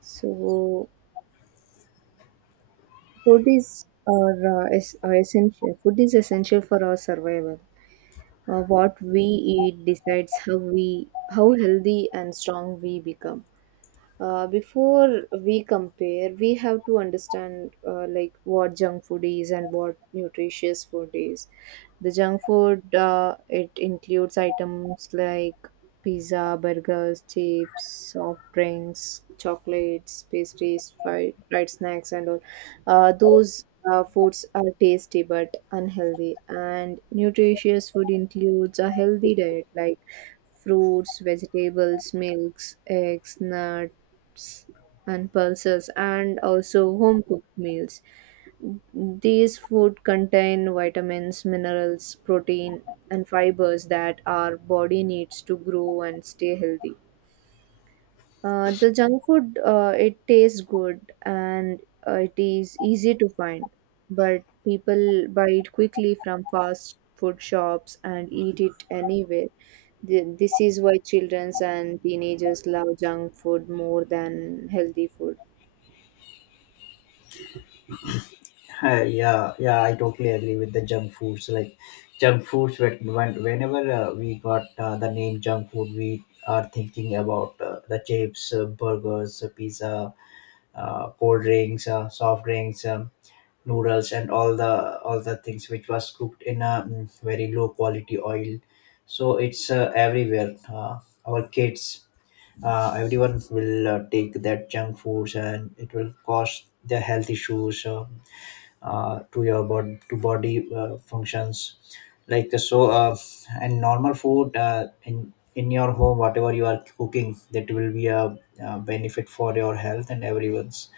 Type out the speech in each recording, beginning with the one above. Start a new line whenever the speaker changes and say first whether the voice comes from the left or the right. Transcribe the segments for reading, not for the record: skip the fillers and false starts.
right: So food is our essential. Food is essential for our survival. What we eat decides how healthy and strong we become. Before we compare we have to understand like what junk food is and what nutritious food is. The junk food, it includes items like pizza, burgers, chips, soft drinks, chocolates, pastries, fried snacks and all. Those foods are tasty but unhealthy. And nutritious food includes a healthy diet like fruits, vegetables, milks, eggs, nuts and pulses, and also home cooked meals. These food contain vitamins, minerals, protein and fibers that our body needs to grow and stay healthy. The junk food, it tastes good and it is easy to find, but people buy it quickly from fast food shops and eat it anywhere. This is why children and teenagers love junk food more than healthy food.
left: Yeah, yeah, I totally agree with the junk foods. Like junk foods, whenever we got the name junk food, we are thinking about the chips, burgers, pizza, cold drinks, soft drinks, noodles, and all the things which was cooked in a very low quality oil. So it's everywhere. Our kids, everyone will take that junk foods, and it will cause their health issues. To your to body functions like and normal food in your home, whatever you are cooking, that will be a benefit for your health and everyone's.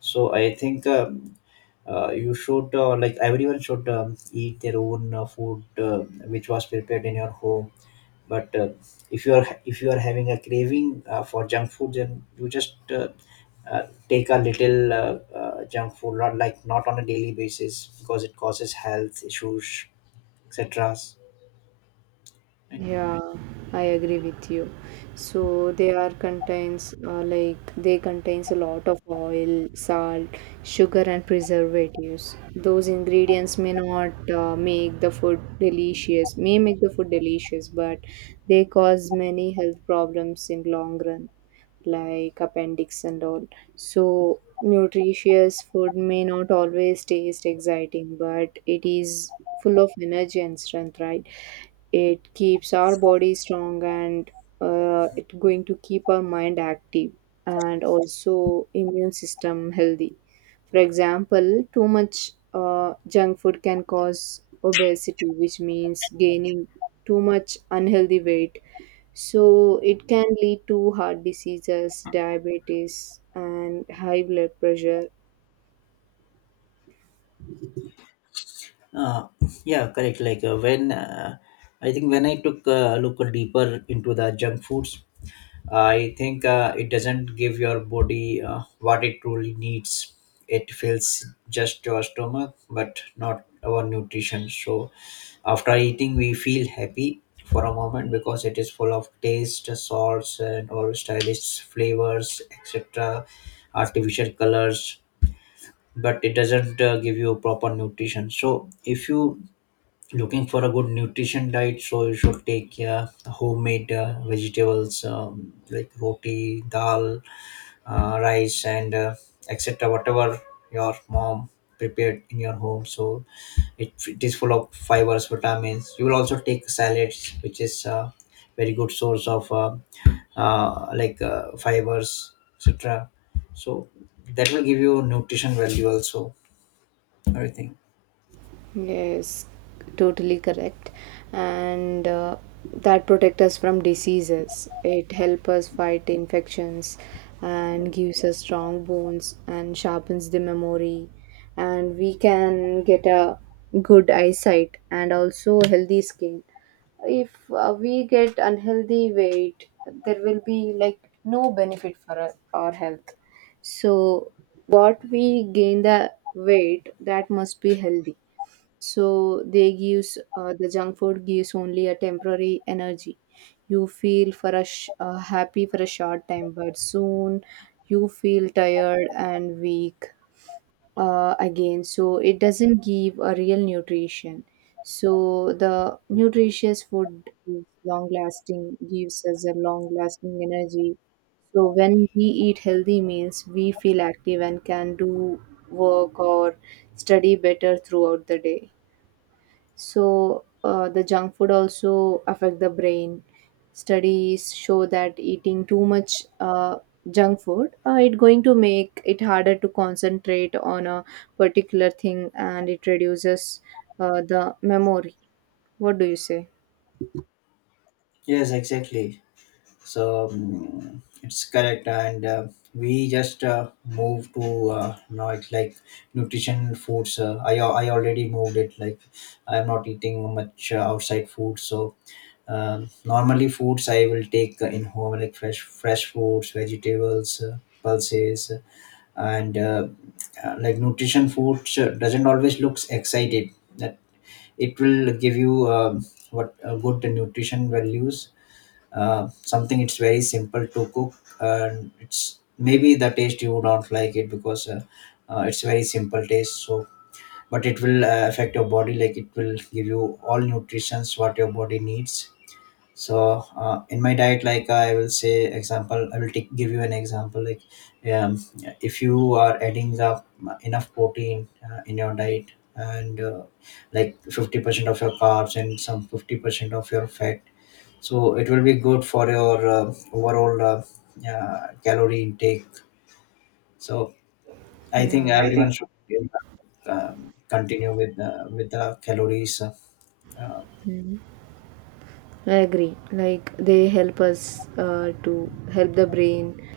left: So I think you should like everyone should eat their own food which was prepared in your home. But if you are having a craving for junk food, then you just take a little junk food, not like not on a daily basis because it causes health issues, etc. Right.
right: Yeah, I agree with you. So they are contains, like they contains a lot of oil, salt, sugar, and preservatives. Those ingredients may not make the food delicious, but they cause many health problems in long run, like appendix and all. So nutritious food may not always taste exciting, but it is full of energy and strength, right? It keeps our body strong, and it's going to keep our mind active and also immune system healthy. For example, too much junk food can cause obesity, which means gaining too much unhealthy weight. So it can lead to heart diseases, diabetes, and high blood pressure.
left: Uh, yeah, correct. Like when I think when I took a look deeper into the junk foods, I think it doesn't give your body what it truly needs. It fills just your stomach, but not our nutrition. So after eating, we feel happy for a moment because it is full of taste, salts, and or stylish flavors, etc., artificial colors. But it doesn't give you proper nutrition. So if you looking for a good nutrition diet, so you should take homemade vegetables, like roti, dal, rice, and etc. Whatever your mom prepared in your home. So it is full of fibers, vitamins. You will also take salads, which is a very good source of like fibers, etc. So that will give you nutrition value also, everything.
right: Yes, totally correct. And that protect us from diseases. It help us fight infections and gives us strong bones and sharpens the memory. And we can get a good eyesight and also healthy skin. If we get unhealthy weight, there will be like no benefit for us, our health. So what we gain, the weight, that must be healthy. So they gives, the junk food gives only a temporary energy. You feel for a happy for a short time, but soon you feel tired and weak again. So it doesn't give a real nutrition. So the nutritious food is long lasting, gives us a long lasting energy. So when we eat healthy meals, we feel active and can do work or study better throughout the day. So the junk food also affect the brain. Studies show that eating too much junk food, it going to make it harder to concentrate on a particular thing, and it reduces the memory. What do you say?
left: Yes, exactly. So it's correct and we just move to now it's like nutrition foods. I already moved it like I'm not eating much outside food. So normally, foods I will take in home, like fresh fruits, vegetables, pulses, and like nutrition foods doesn't always looks excited. That it will give you what good nutrition values. Something it's very simple to cook, and it's maybe the taste you don't like it because it's very simple taste. So, but it will affect your body. Like it will give you all nutritions what your body needs. So in my diet, like I will say example, I will take, give you an example, like um, if you are adding up enough protein in your diet, and like 50% of your carbs and some 50% of your fat, so it will be good for your overall calorie intake. So I think
right: Yeah. I think
left: everyone should uh, continue with the calories. uh,
right: I agree. Like they help us to help the brain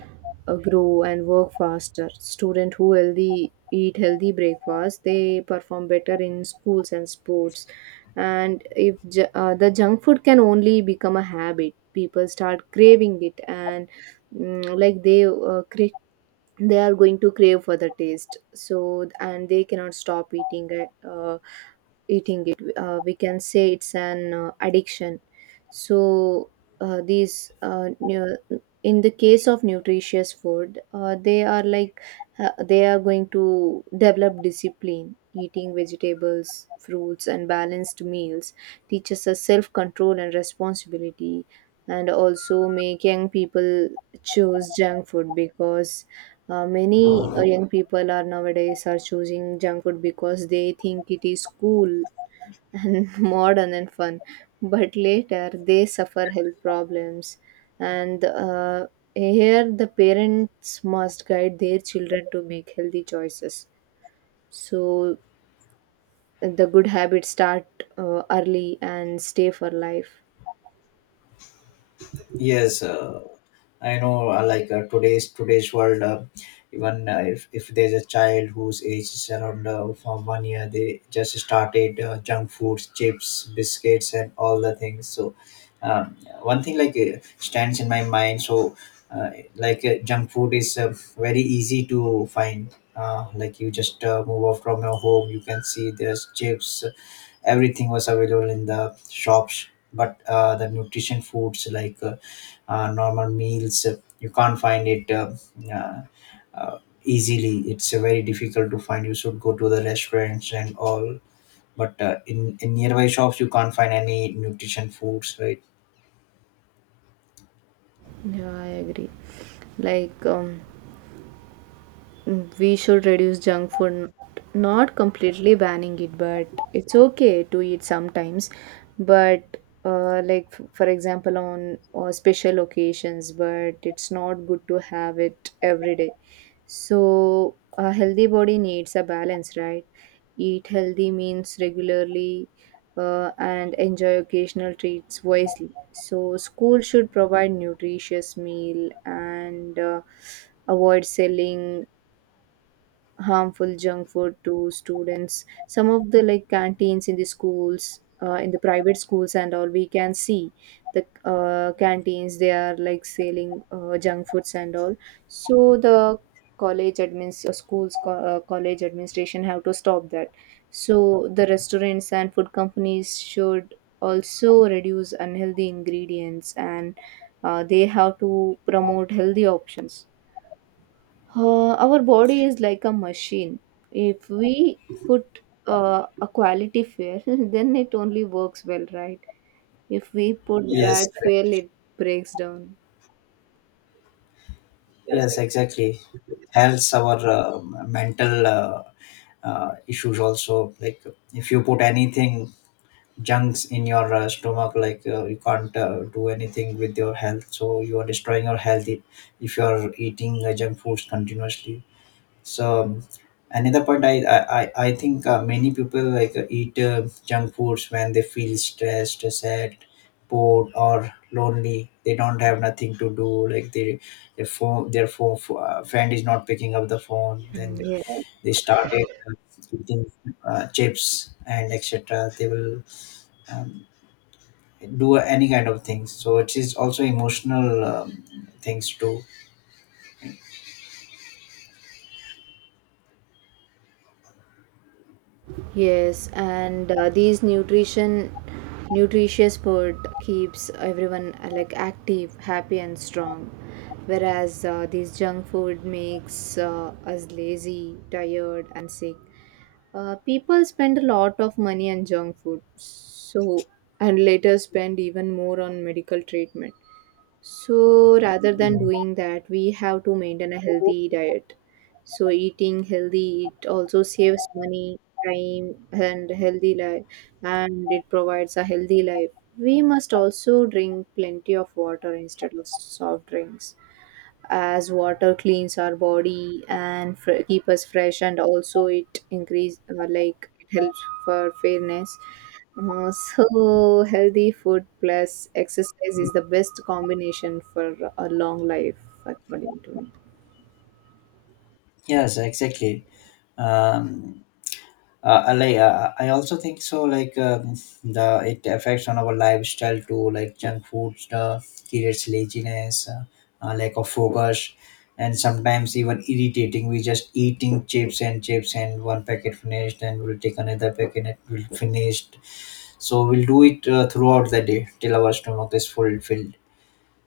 right: grow and work faster. Student who healthy eat healthy breakfast, they perform better in schools and sports. And if the junk food can only become a habit, people start craving it, and mm, like they uh, cra- they are going to crave for the taste. So and they cannot stop eating, right? Eating it, we can say it's an addiction. So uh, these uh, nu- in the case of nutritious food, they are like, they are going to develop discipline. Eating vegetables, fruits and balanced meals teaches us self control and responsibility. And also make young people choose junk food because many young people are nowadays are choosing junk food because they think it is cool and modern and fun. But later they suffer health problems, and here the parents must guide their children to make healthy choices. So the good habits start early and stay for life.
left: yes uh, I know, like today's world, even if there's a child whose age is around from 1 year, they just started junk foods, chips, biscuits, and all the things. So, um, one thing like stands in my mind. So, like junk food is very easy to find. Like you just move off from your home, you can see there's chips, everything was available in the shops. But the nutrition foods, like normal meals, you can't find it uh, uh, easily. It's very difficult to find. You should go to the restaurants and all. But in nearby shops, you can't find any nutrition foods, right?
right: Yeah, I agree. Like, we should reduce junk food, not completely banning it, but it's okay to eat sometimes. But like for example on special occasions, but it's not good to have it every day. So a healthy body needs a balance, right? Eat healthy means regularly, and enjoy occasional treats wisely. So school should provide nutritious meal, and avoid selling harmful junk food to students. Some of the like canteens in the schools, in the private schools and all, we can see the canteens, they are like selling junk foods and all. So the college admins, college administration have to stop that. So the restaurants and food companies should also reduce unhealthy ingredients, and they have to promote healthy options. Our body is like a machine. If we put a quality fail, then it only works well, right? If we put, yes, bad
left: Yes.
right: fail, it breaks down. Yes.
left: Yes, exactly. Helps our mental issues also. Like if you put anything junks in your stomach, like you can't do anything with your health. So you are destroying your if you are eating junk foods continuously. So another point, I think many people like eat junk foods when they feel stressed, sad, bored, or lonely. They don't have nothing to do. Like they, their phone, friend is not picking up the phone,
right: Mm,
left: then
right: exactly. Yeah.
left: they started eating chips and etc. They will um, do any kind of things. So it is also emotional, things too.
right: Yes, and these nutrition nutritious food keeps everyone like active, happy and strong, whereas this junk food makes us lazy, tired and sick. People spend a lot of money on junk food, so and later spend even more on medical treatment. So rather than
left: Mm,
right: doing that, we have to maintain a healthy diet. So eating healthy it also saves money, time, and healthy life, and it provides a healthy life. We must also drink plenty of water instead of soft drinks, as water cleans our body and keep us fresh, and also it increase, like it helps for fairness. So healthy food plus exercise is the best combination for a long life, according to me.
left: yes, exactly. um I like, I also think so. Like the it affects on our lifestyle too. Like junk food creates laziness, lack of focus, and sometimes even irritating. We just eating chips and chips, and one packet finished and we'll take another packet and it will finished. So we'll do it throughout the day till our stomach is full filled.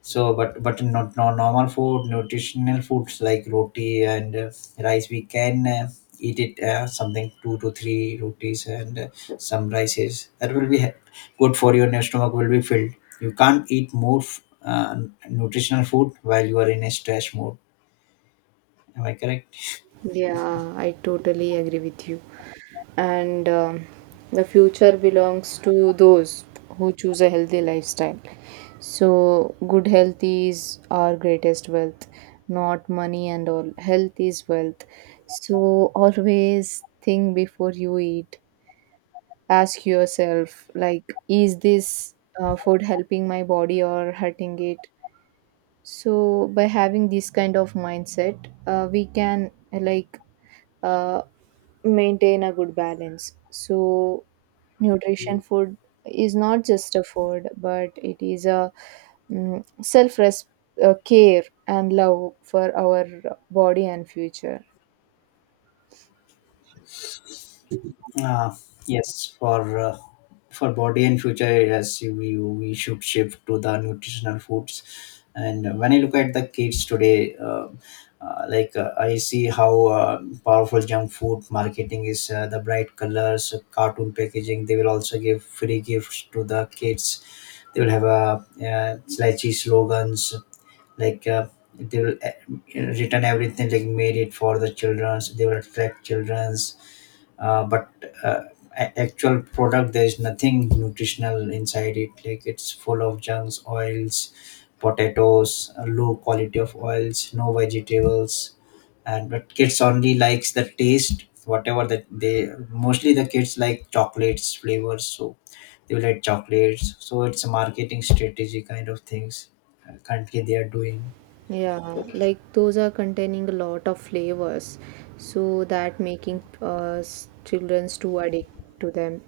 left: So, but not normal food, nutritional foods like roti and rice, we can eat it something two to three rotis and some rices. That will be good for your. Your stomach will be filled. You can't eat more nutritional food while you are in a stress mode. Am I correct?
right: Yeah, I totally agree with you. And the future belongs to those who choose a healthy lifestyle. So, good health is our greatest wealth, not money and all. Health is wealth. So, always think before you eat. Ask yourself, like, is this food helping my body or hurting it? So, by having this kind of mindset, we can, like, uh, maintain a good balance. So, nutrition food is not just a food, but it is a mm self res- care and love for our body and future.
left: Uh, yes, for body and future, yes, we should shift to the nutritional foods. And when I look at the kids today, like I see how powerful junk food marketing is. The bright colors, cartoon packaging. They will also give free gifts to the kids. They will have a slouchy slogans like. They will return everything like made it for the childrens. They will attract childrens, but uh, actual product there is nothing nutritional inside it. Like it's full of junks, oils, potatoes, low quality of oils, no vegetables. And but kids only likes the taste, whatever that they, mostly the kids like chocolates flavors, so they will add chocolates. So it's a marketing strategy kind of things currently they are doing.
right: Yeah, like those are containing a lot of flavors, so that making, children's too addict to them.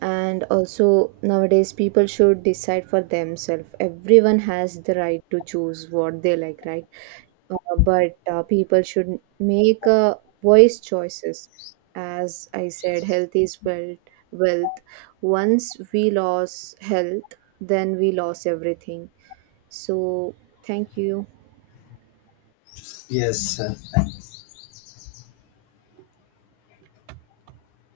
right: And also nowadays people should decide for themselves. Everyone has the right to choose what they like, right? But people should make voice choices. As I said, health is wealth. Wealth. Once we lose health, then we lose everything. So thank you.
left: Yes,